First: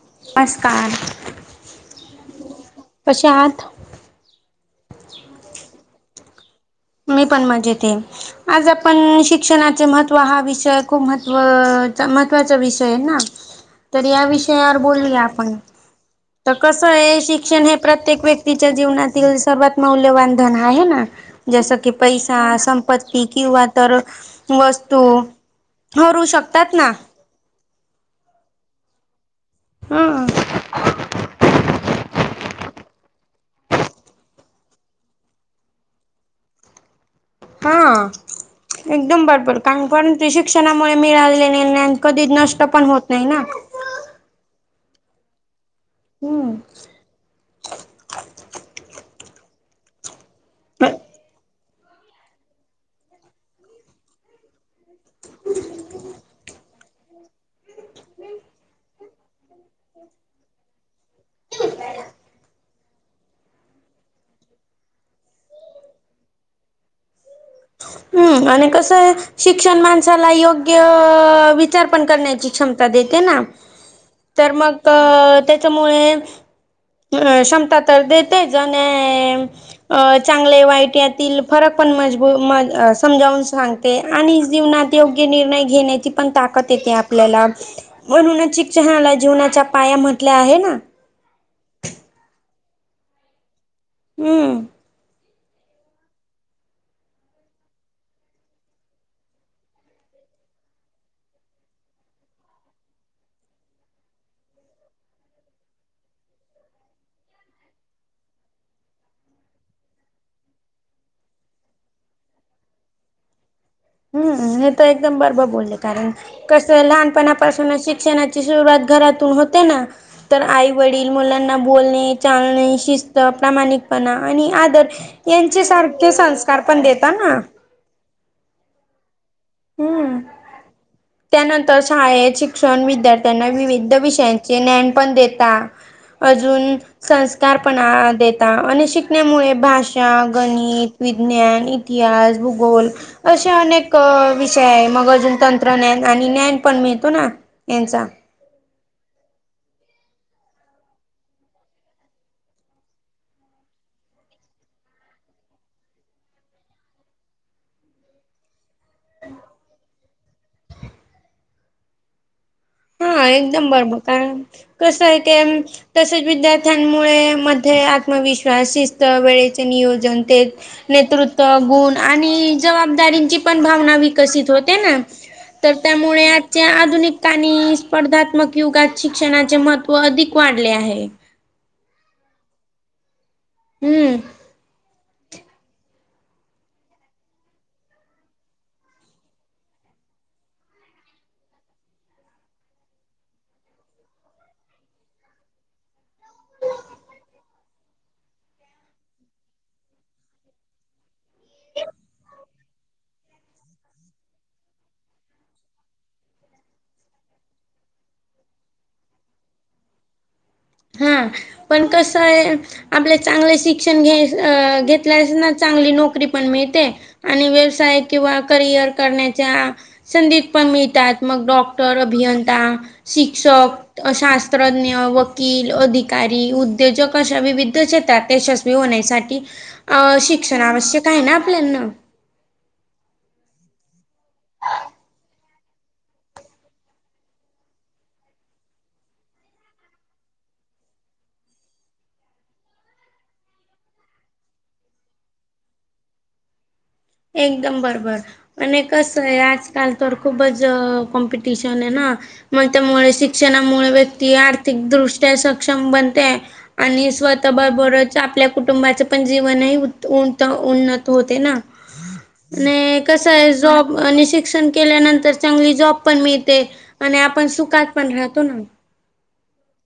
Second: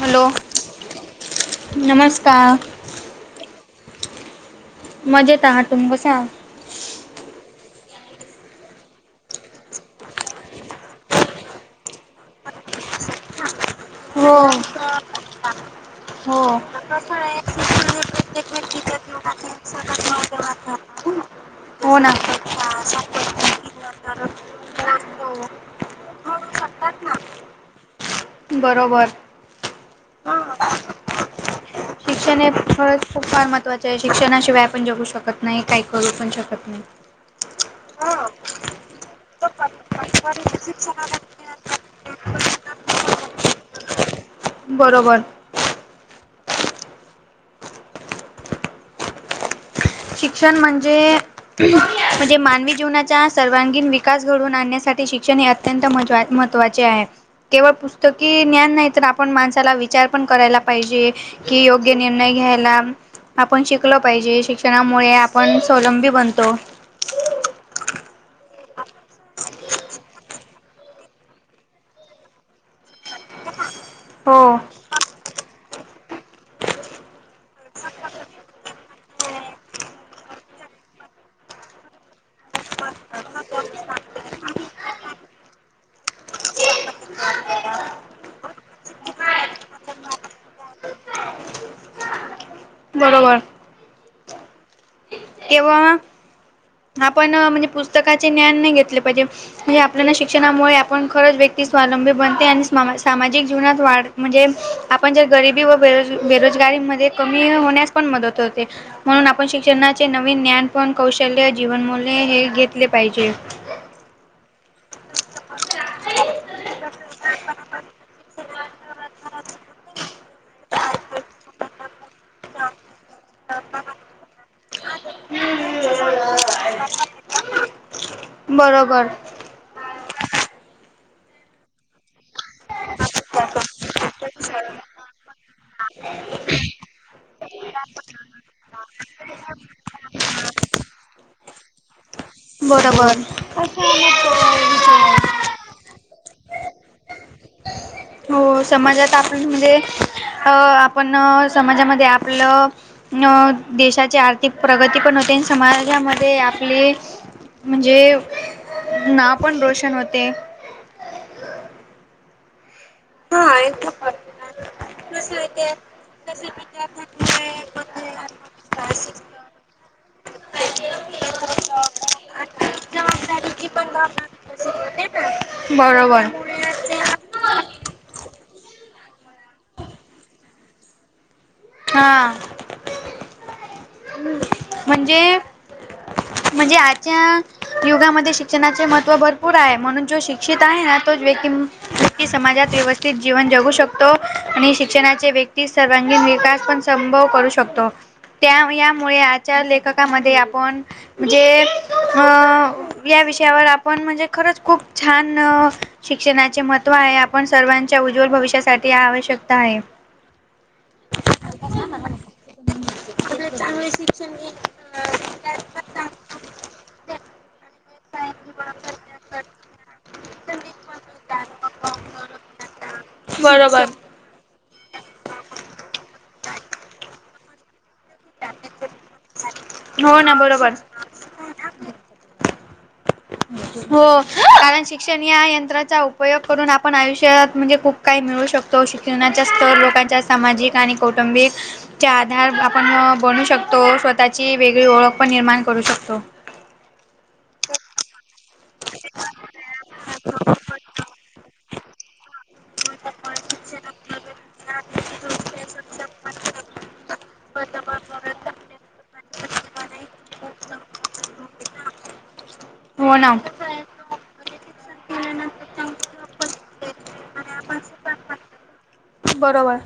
Hello आस्कार नमस्कार कशा आत मजेत आ तुम कसां मी पण मजेत आज आपण शिक्षणाचे महत्त्व हा विषय खूप महत्व महत्त्वाचा विषय आहे ना... तर या हो विषयावर बोलली आपण, हो तर कसं आहे शिक्षण हे प्रत्येक व्यक्तीच्या जीवनातील सर्वात मौल्यवान धन आहे ना... जसं की हो ना पैसा, संपत्ती किंवा तर वस्तू हरू शकतात. ना बरोबर हम शिक्षण हे फरच खूप फार महत्वाचे आहे शिक्षणाशिवाय पण जगू शकत नाही काही करू पण शकत नाही हा एकदम भरपूर कारण परणु शिक्षणामुळे मिळाले. निर्ण कधीच नष्ट पण होत. नाही ना बरोबर हम्म शिक्षण म्हणजे. म्हणजे मानवी जीवनाच्या सर्वांगीण. विकास घडून आणण्यासाठी शिक्षण हे अत्यंत म महत्त्वाचे, आहे. केवळ पुस्तकी ज्ञान नाही तर आपण माणसाला विचार पण करायला पाहिजे. कि योग्य निर्णय घ्यायला. आपण शिकल पाहिजे. शिक्षणामुळे आपण स्वलंबी बनतो. हम्म आणि कसं आहे. शिक्षण माणसाला योग्य विचार पण करण्याची क्षमता देते ना.. तर हो मग अ त्याच्यामुळे. क्षमता तर देतेच आणि अ चांगले वाईट यातील फरक पण मजबूत म समजावून सांगते आणि जीवनात योग्य निर्णय घेण्याची पण ताकद येते आपल्याला म्हणूनच चिकचणाला जीवनाच्या पाया म्हटल्या आहे ना बरोबर हम्म केव्हा आपण म्हणजे. पुस्तकाचे ज्ञान नाही घेतले पाहिजे. म्ह आपल्याला शिक्षणामुळे, आपण खरंच व्यक्ती स्वलंबी बनते. आणि सामाजिक जीवनात वाढ म्हणजे आपण जर गरिबी व बेरोज बेरोजगारी मध्ये कमी होण्यास पण मदत होते. म्हणून आपण शिक्षणाचे नवीन ज्ञान पण कौशल्य जीवनमूल्य हे घेतले पाहिजे. हम्म हे तर एकदम बरोबर बोलले कारण कस लहानपणापासून शिक्षणाची सुरुवात. घरातून होते. ना तर आईवडील मुलांना बोलणे. चालणे, शिस्त, प्रामाणिकपणा आणि आदर यांच्या सारखे संस्कार पण देतात ना बरोबर हम्म त्यानंतर शाळेत शिक्षण, विद्यार्थ्यांना विविध विषयांचे ज्ञान पण देता अजून संस्कारपणा देता आणि शिकण्यामुळे भाषा, गणित, विज्ञान, इतिहास भूगोल बरोबर. अशे अनेक ते मग अजून आहेत. तंत्रज्ञान आणि ज्ञान पण मिळतो ना यांचा हो समाजात. आपण म्हणजे अ आपण समाजामध्ये, आपलं. अं देशाची आर्थिक प्रगती पण होते, समाजामध्ये आपली, म्हणजे नाव पण रोशन होते. हा एकदम बरं मग कारत कसं आहे क तसेच विद्यार्थ्यांमुळे मध्ये आत्मविश्वास, शिस्त, वेळेचे नियोजन, ते. नेतृत्व गुण आणि जबाबदारींची पण भावना विकसित होते ना. तर बरोबर. त्यामुळे आजच्या आधुनिक आणि. स्पर्धात्मक युगात शिक्षणाचे महत्व अधिक वाढले आहे. हां. हम्म. म्हणजे म्हणजे आज्या युगामध्ये शिक्षणाचे महत्त्व भरपूर आहे म्हणून जो शिक्षित आहे ना तो व्यक्ती [inaudible] समाजात व्यवस्थित जीवन जगू शकतो आणि शिक्षणाचे व्यक्ती सर्वांगीण विकास पण संभव करू शकतो त्या यामुळे आजच्या लेखकामध्ये आपण. म्हणजे अं या विषयावर आपण म्हणजे खरंच खूप छान शिक्षणाचे महत्व आहे आपण सर्वांच्या उज्ज्वल भविष्यासाठी ह आवश्यकता आहे. हा, पण कस आहे, आपले चांगले शिक्षण घ घेतल्या चांगली नोकरी पण मिळते आणि व्यवसाय किंवा करिअर करण्याच्या संधीत पण मिळतात, मग डॉक्टर, अभियंता, बरोबर शिक्षक, शास्त्रज्ञ, व वकील, अधिकारी, उद्योजक अशा विविध क्षेत्रात यशस्वी होण्यासाठी, हो ना शिक्षणा बरोबर आवश्यक आहे ना आपल्याला. हो कारण शिक्षण या यंत्राचा उपयोग करून आपण आयुष्यात म्हणजे खूप. काही मिळू शकतो शिक्षणाच्या स्तर लोकांच्या सामाजिक आणि कौटुंबिक. च्या आधार आपण बनू शकतो. स्वतःची वेगळी ओळख पण निर्माण करू शकतो. एकदम बरोबर. आणि कस आहे आजकाल तर खूपच कॉम्पिटिशन आहे ना. मग त्यामुळे शिक्षणामुळे व्यक्ती आर्थिक दृष्ट्या सक्षम बनते. आणि स्वतः बरोबरच आपल्या कुटुंबाच पण जीवनही, उन, उन्नत होते ना. आणि हो कस ना. आहे, जॉब आणि शि शिक्षण केल्यानंतर चांगली जॉब पण मिळते. आणि आपण सुखात पण राहतो ना. बरोबर.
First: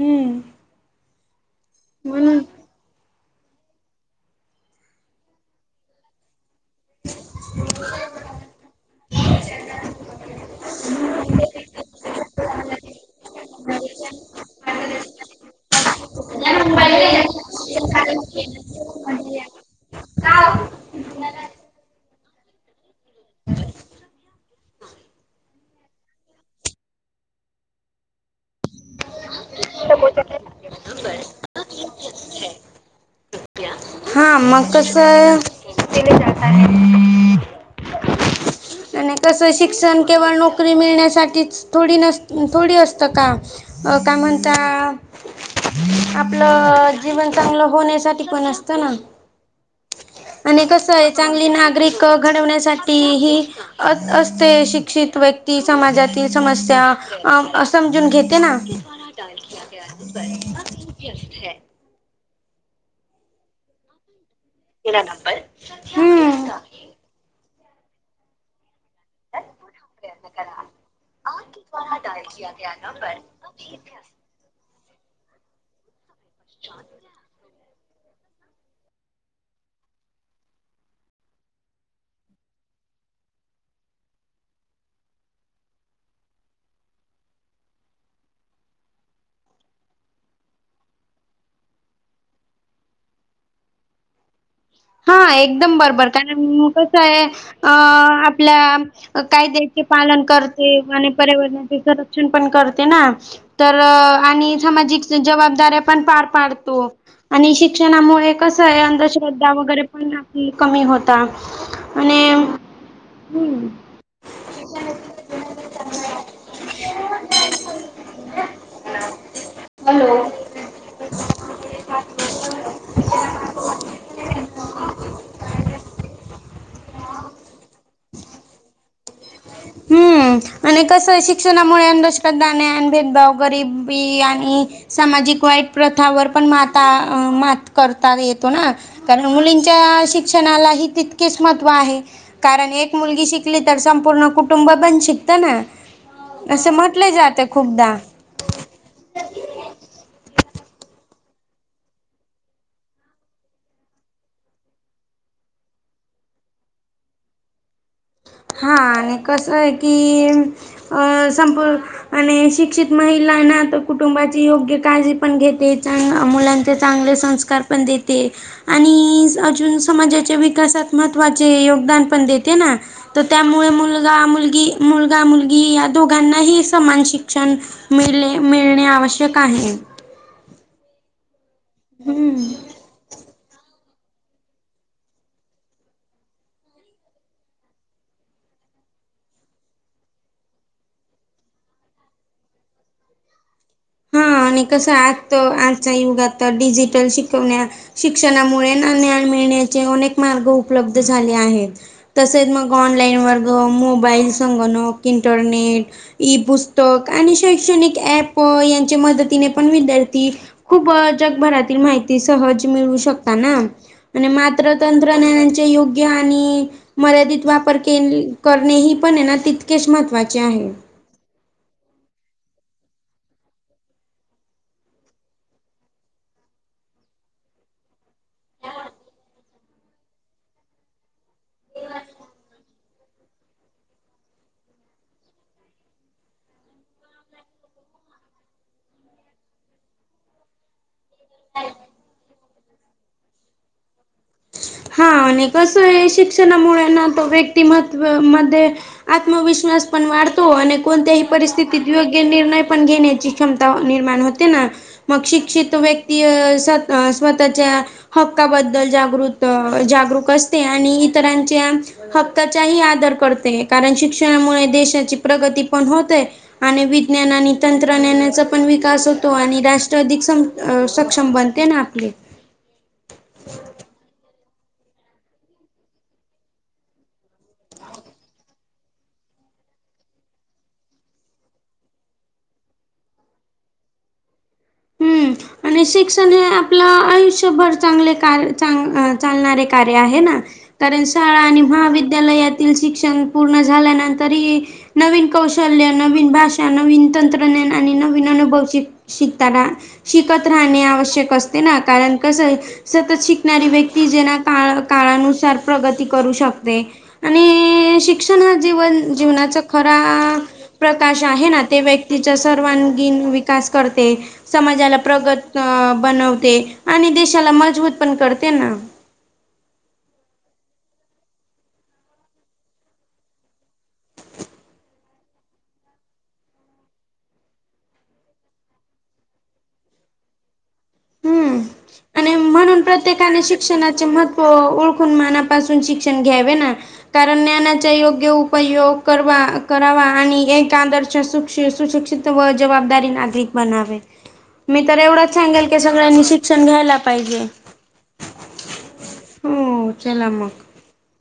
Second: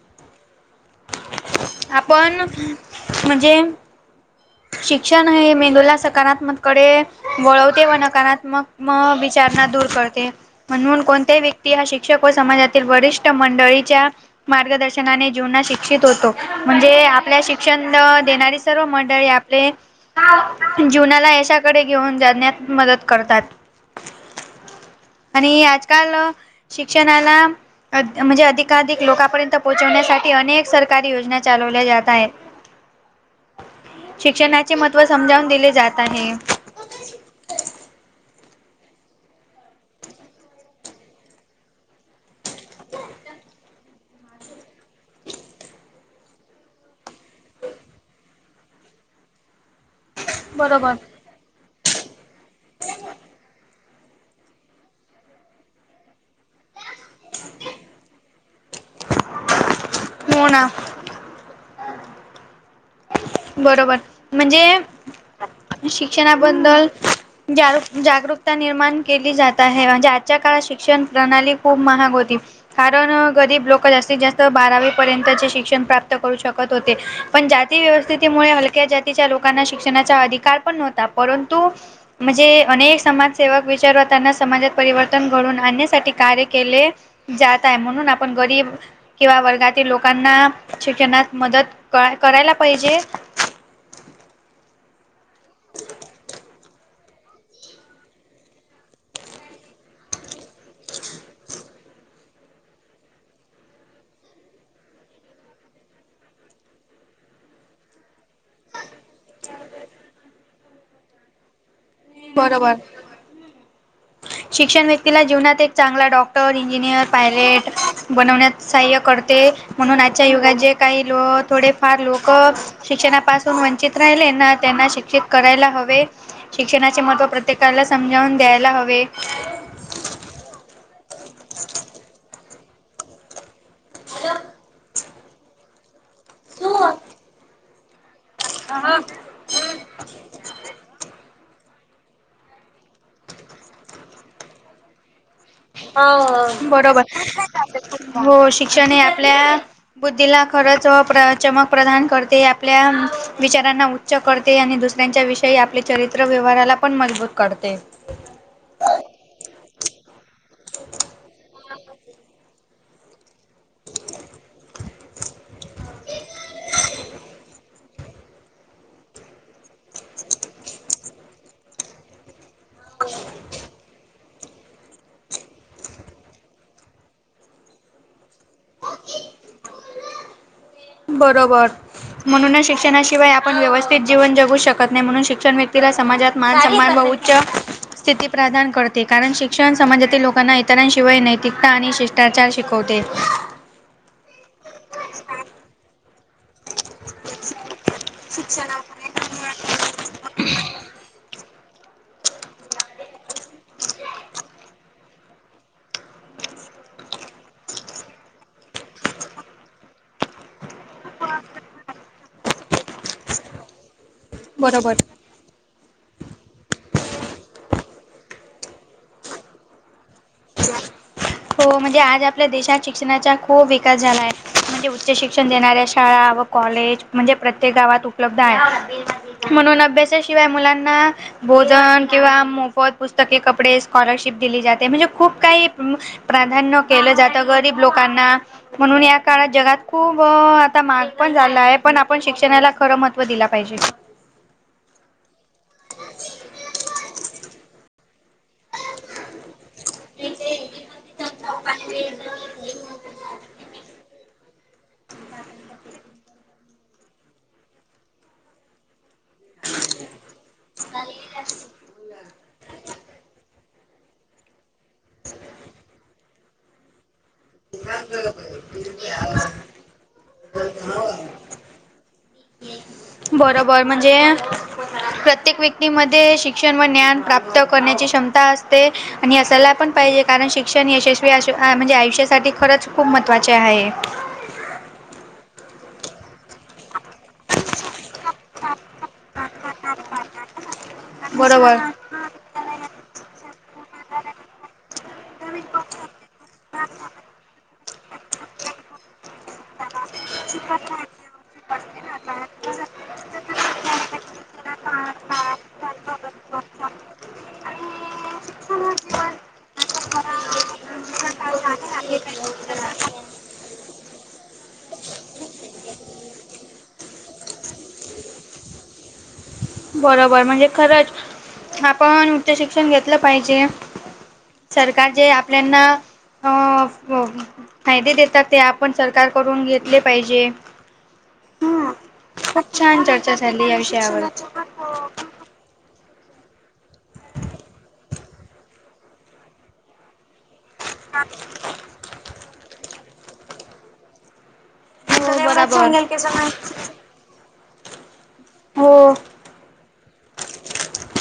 हम्म, म्हणून आपण म्हणजे शिक्षण हे मेंदूला सकारात्मक कडे वळवते, व नकारात्मक विचारणा दूर करते. म्हणून कोणत्याही व्यक्ती हा शिक शिक्षक व समाजातील वरिष्ठ मंडळीच्या मार्गदर्शनाने जीवना शिक्षित होतो. म्हणजे आपल्या शिक्षण देणारी सर्व मंडळी आपले. [unintelligible] जीवनाला यशाकडे घेऊन जाण्यात मदत करतात आणि आज त काल शिक्षणाला अ म्हणजे अधिक धिक लोकांपर्यंत पोहोचवण्यासाठी अनेक सरकारी योजना चालवल्या जात आहेत. हा मग शिक्षणाचे महत्त्व समजावून कसं दिले जात आहे. आणि कसं, शिक्षण केवळ नोकरी मिळण्यासाठीच थोडी नस थोडी असतं का? अ काय म्हनता? आपलं जीवन चांगलं होण्यासाठी पण असतं ना. आणि कस आहे चांगली नागरिक घडवण्यासाठी हि अ असते शिक्षित व्यक्ती समाजातील समस्या. अ समजून घेते ना [inaudible] हो ना. ह. बरोबर म्हणजे हम्म शिक्षणाबद्दल जा, जागरूकता निर्माण केली जात आहे म्हणजे आजच्या काळात शिक्षण प्रणाली खूप महाग होती कारण गरीब लोकं जास्तीत जास्त बारावी पर्यंतचे शिक्षण प्राप्त करू शकत होते, पण जाती व्यवस्थितऽ त्यामुळे हलक्या जातीच्या लोकांना शिक्षणाचा अधिकार पण नव्हता परंतु, म्हणजे अनेक समाजसेवक विचारवताना समाजात परिवर्तन घडून आणण्यासाठी कार्य केले. जातय म्हणून आपण गरीब. किंवा वर्गातील लोकांना, शिक्षणस मदत क करायला पाहिजे. हा एकदम बरोबर कारण कसं आहे अ आपल्या. कायद्याचे पालन करते, आणि पर्यावरणाचे संरक्षण पण करते ना. तर आणि सामाजिक जबाबदाऱ्या पण पार पाडतो. आणि शिक्षणामुळे कस आहे, अंधश्रद्धा वगैरे पण कमी होता‌ बरोबर. हम्म शिक्षण व्यक्तीला जीवनात एक चांगला डॉक्टर, इंजिनियर, पायलट बनवण्यात सहाय्य करते म्हणून आजच्या युगात जे काही लो थोडेफार लोक शिक्षणापास. तो वंचित राहिले ना त्यांना शिक्षित करायला हवे. शिक्षणाचे महत्त्व प्रत्येकाला समजावून द्यायला हवे.. हम्म आणि कसं शिक्षणामुळे अंधोषकदा भेदभाव गरीब बी आणि सामाजिक वाईट प्रथावर पण माता मात. करता येतो ना,, कारण मुलींच्या शिक्षणालाही तऽ किसमत्व आहे, कारण एक मुलगी शिकली तर संपूर्ण कुटुंब बण शिकत ना हो, असं बरोबर म्हटलं जातं खूपदा हो,, शिक्षण हे आपल्याऽ बुद्धीला खरच चमक प्रदान करते आपल्या विचारांना च् करते, आणि दुसऱ्यांच्या विषयी आपले चरित्र व्यवहाराला पण मजबूत करते. हा आणि कसं आहे की अ संपू आणि, शिक्षित महिलांना तर कुटुंबाची योग्य काळजी पण घेते, चां मुलांचे चांगले संस्ऽ कर पण दे ते. आणि,, अजून समाजाच्या विकासात महत्त्वाचे योगदान पण देते ना. तर त्यामुळे मुलगा मुलगी, मुलगा मुलगी या दोघांनाही समान शिक्षणऽ मिले मिळणे आवश्यक आहे. बरोबर,, म्हणूनच शिक्षणाशिवाय आपण व्यवस्थऽ जीवन जगू शकत नाही म्हणून शिक्षण व्यक्तीला समाजात मान सन्न बहुच्च. स्थिती प्रदान करते कारण शिक्षण समाजातील लोकांना इतरांशिवाय नैतिकता आणि श अत्याचार शिकवते. हा, आणि कसं आज आजच्या युगातऽ डिजिटल शिकवण्या शिक्षणामुळे नाञय मिळण्याचे अ मार्ग उपलब्ध झाले आहेत. तसेच मग ऑनलाईन वर्ग, मोबाईल, संगणक, इंटरनेट ई पुस्तक, आणि शैक्षणिक ऍप यांच्या मदतीने पण विद्यार्थीऽ खूप जगभरातील माहिती सहज मिळू शकता ना. आणि मात्र बरोबर तंत्रज्ञानाचे युग. घ्या आणि मर्यादित वापर के करणे ही पण आहे ना, तितकेच महत्त्वाचे आहे. हो, म्हणजे आज आपल्या देशात शिक्षणाचा खूप विकास झालाय. म्हणजे उच्च शिक्षण देणाऱ्या शाळा व कॉलेज म्हणजे प्रत्येक गावात उपलब्ध आहे. म्हणून अभ्यासाशिवाय मुलांना भोजन किंवा मोफत पुस्तके, कपडे, स्कॉलरशिप दिली जाते म्हणजे खूप काही म प्राधान्य केलं जातं, गरीब लोकांना म्हणून या काळात जगात खूप आता महाग पण झाल आहे, पण आपण शिक्षणाला खरं महत्त्व दिलं पाहिजे. हा आणि कसं आहे. शिक्षणामुळे ना तो व्यक्तिमत्व मध्ये आत्मविश्वास पण वाढतो आणि कोणत्याही परिस्थितीत योग्य निर्णय पण घेण्याची क्षमता वा निर्माण होते. ते ना मग, शिक्षित व्यक्ती अ सत अ स्वतःच्या हक्काबद्दल जागृत अ जागरूक असते आणि इतरांच्या हक्काचाही आदर करते. कारण शिक्षणामुळे देशाची प्रगती पण होतय आणि विज्ञनान आणि तंत्रज्ञानाचा पण विकास होतो आणि राष्ट्र अधिक सम सक्षम बनते ना आपले. बरोबर म्हणजे प्रत्येक व्यक्तीमध्ये शिक्षण व ज्ञान प्राप्त करण्याची क्षमता असते. आणि असायला पण पाहिजे, कारण शिक्षण यशस्वी आ म्हणजे आयुष्यासाठी खरंच खूप महत्त्वाचे आहे. हम्म आणि शिक्षण हे आपलं आयुष्यभर चांगले कार्य, चांगल चालणारं कार्य चालणारे कार्य आहे ना. कारण शाळा आणि बरोबर. महाविद्यालयातील शिक्षण पूर्ण झाल्यानंतरही नवीन कौशल्य, नवीन भाषा, नवीन तंत्रज्ञान आणि नवीन अनुभवषिक शिकताना शिकत राहणे आवश्यक असते ना, कारण कसय? सतत शिक णारी व्यक्ती जी, का काळानुसार प्रगती करू शकते. आणि ई ई शिक्षण हा जीवन जीवनाचा खरा आ प्रकाश आहे ना, ते व्यक्तीच्या सर्वांगीण विकास करते. समाजाला प्रगत बनवते आणि देशाला मजबूत पण करते ना. बरोबर म्हणजे खरंच, आपण उच्च शिक्षण घेतलं पाहिजे. सरकार जे आपल्याना अ क फायदे देतात, ते आपण सरकारकडून घेतले पाहिजे. हम्म आणि खूप म्हणून छान चर्चा प्रत्येकाने झाली या शिक्षणाचे विषयावर. महत्त्व ओळखून मनापासून शिक शिक्षण घ्यावे ना. कारण ज्ञानाचा योग्य उपयोग करवा करावा आणि एक का आदर्श सुशिक्षित व जवाबदारी नागरिक बनावे. मी तर एवढंच सांगेल की, सगळ्यांनी शिक्षण घ्यायला पाहिजे. हो. हो चला मग.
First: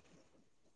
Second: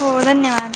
हो धन्यवाद.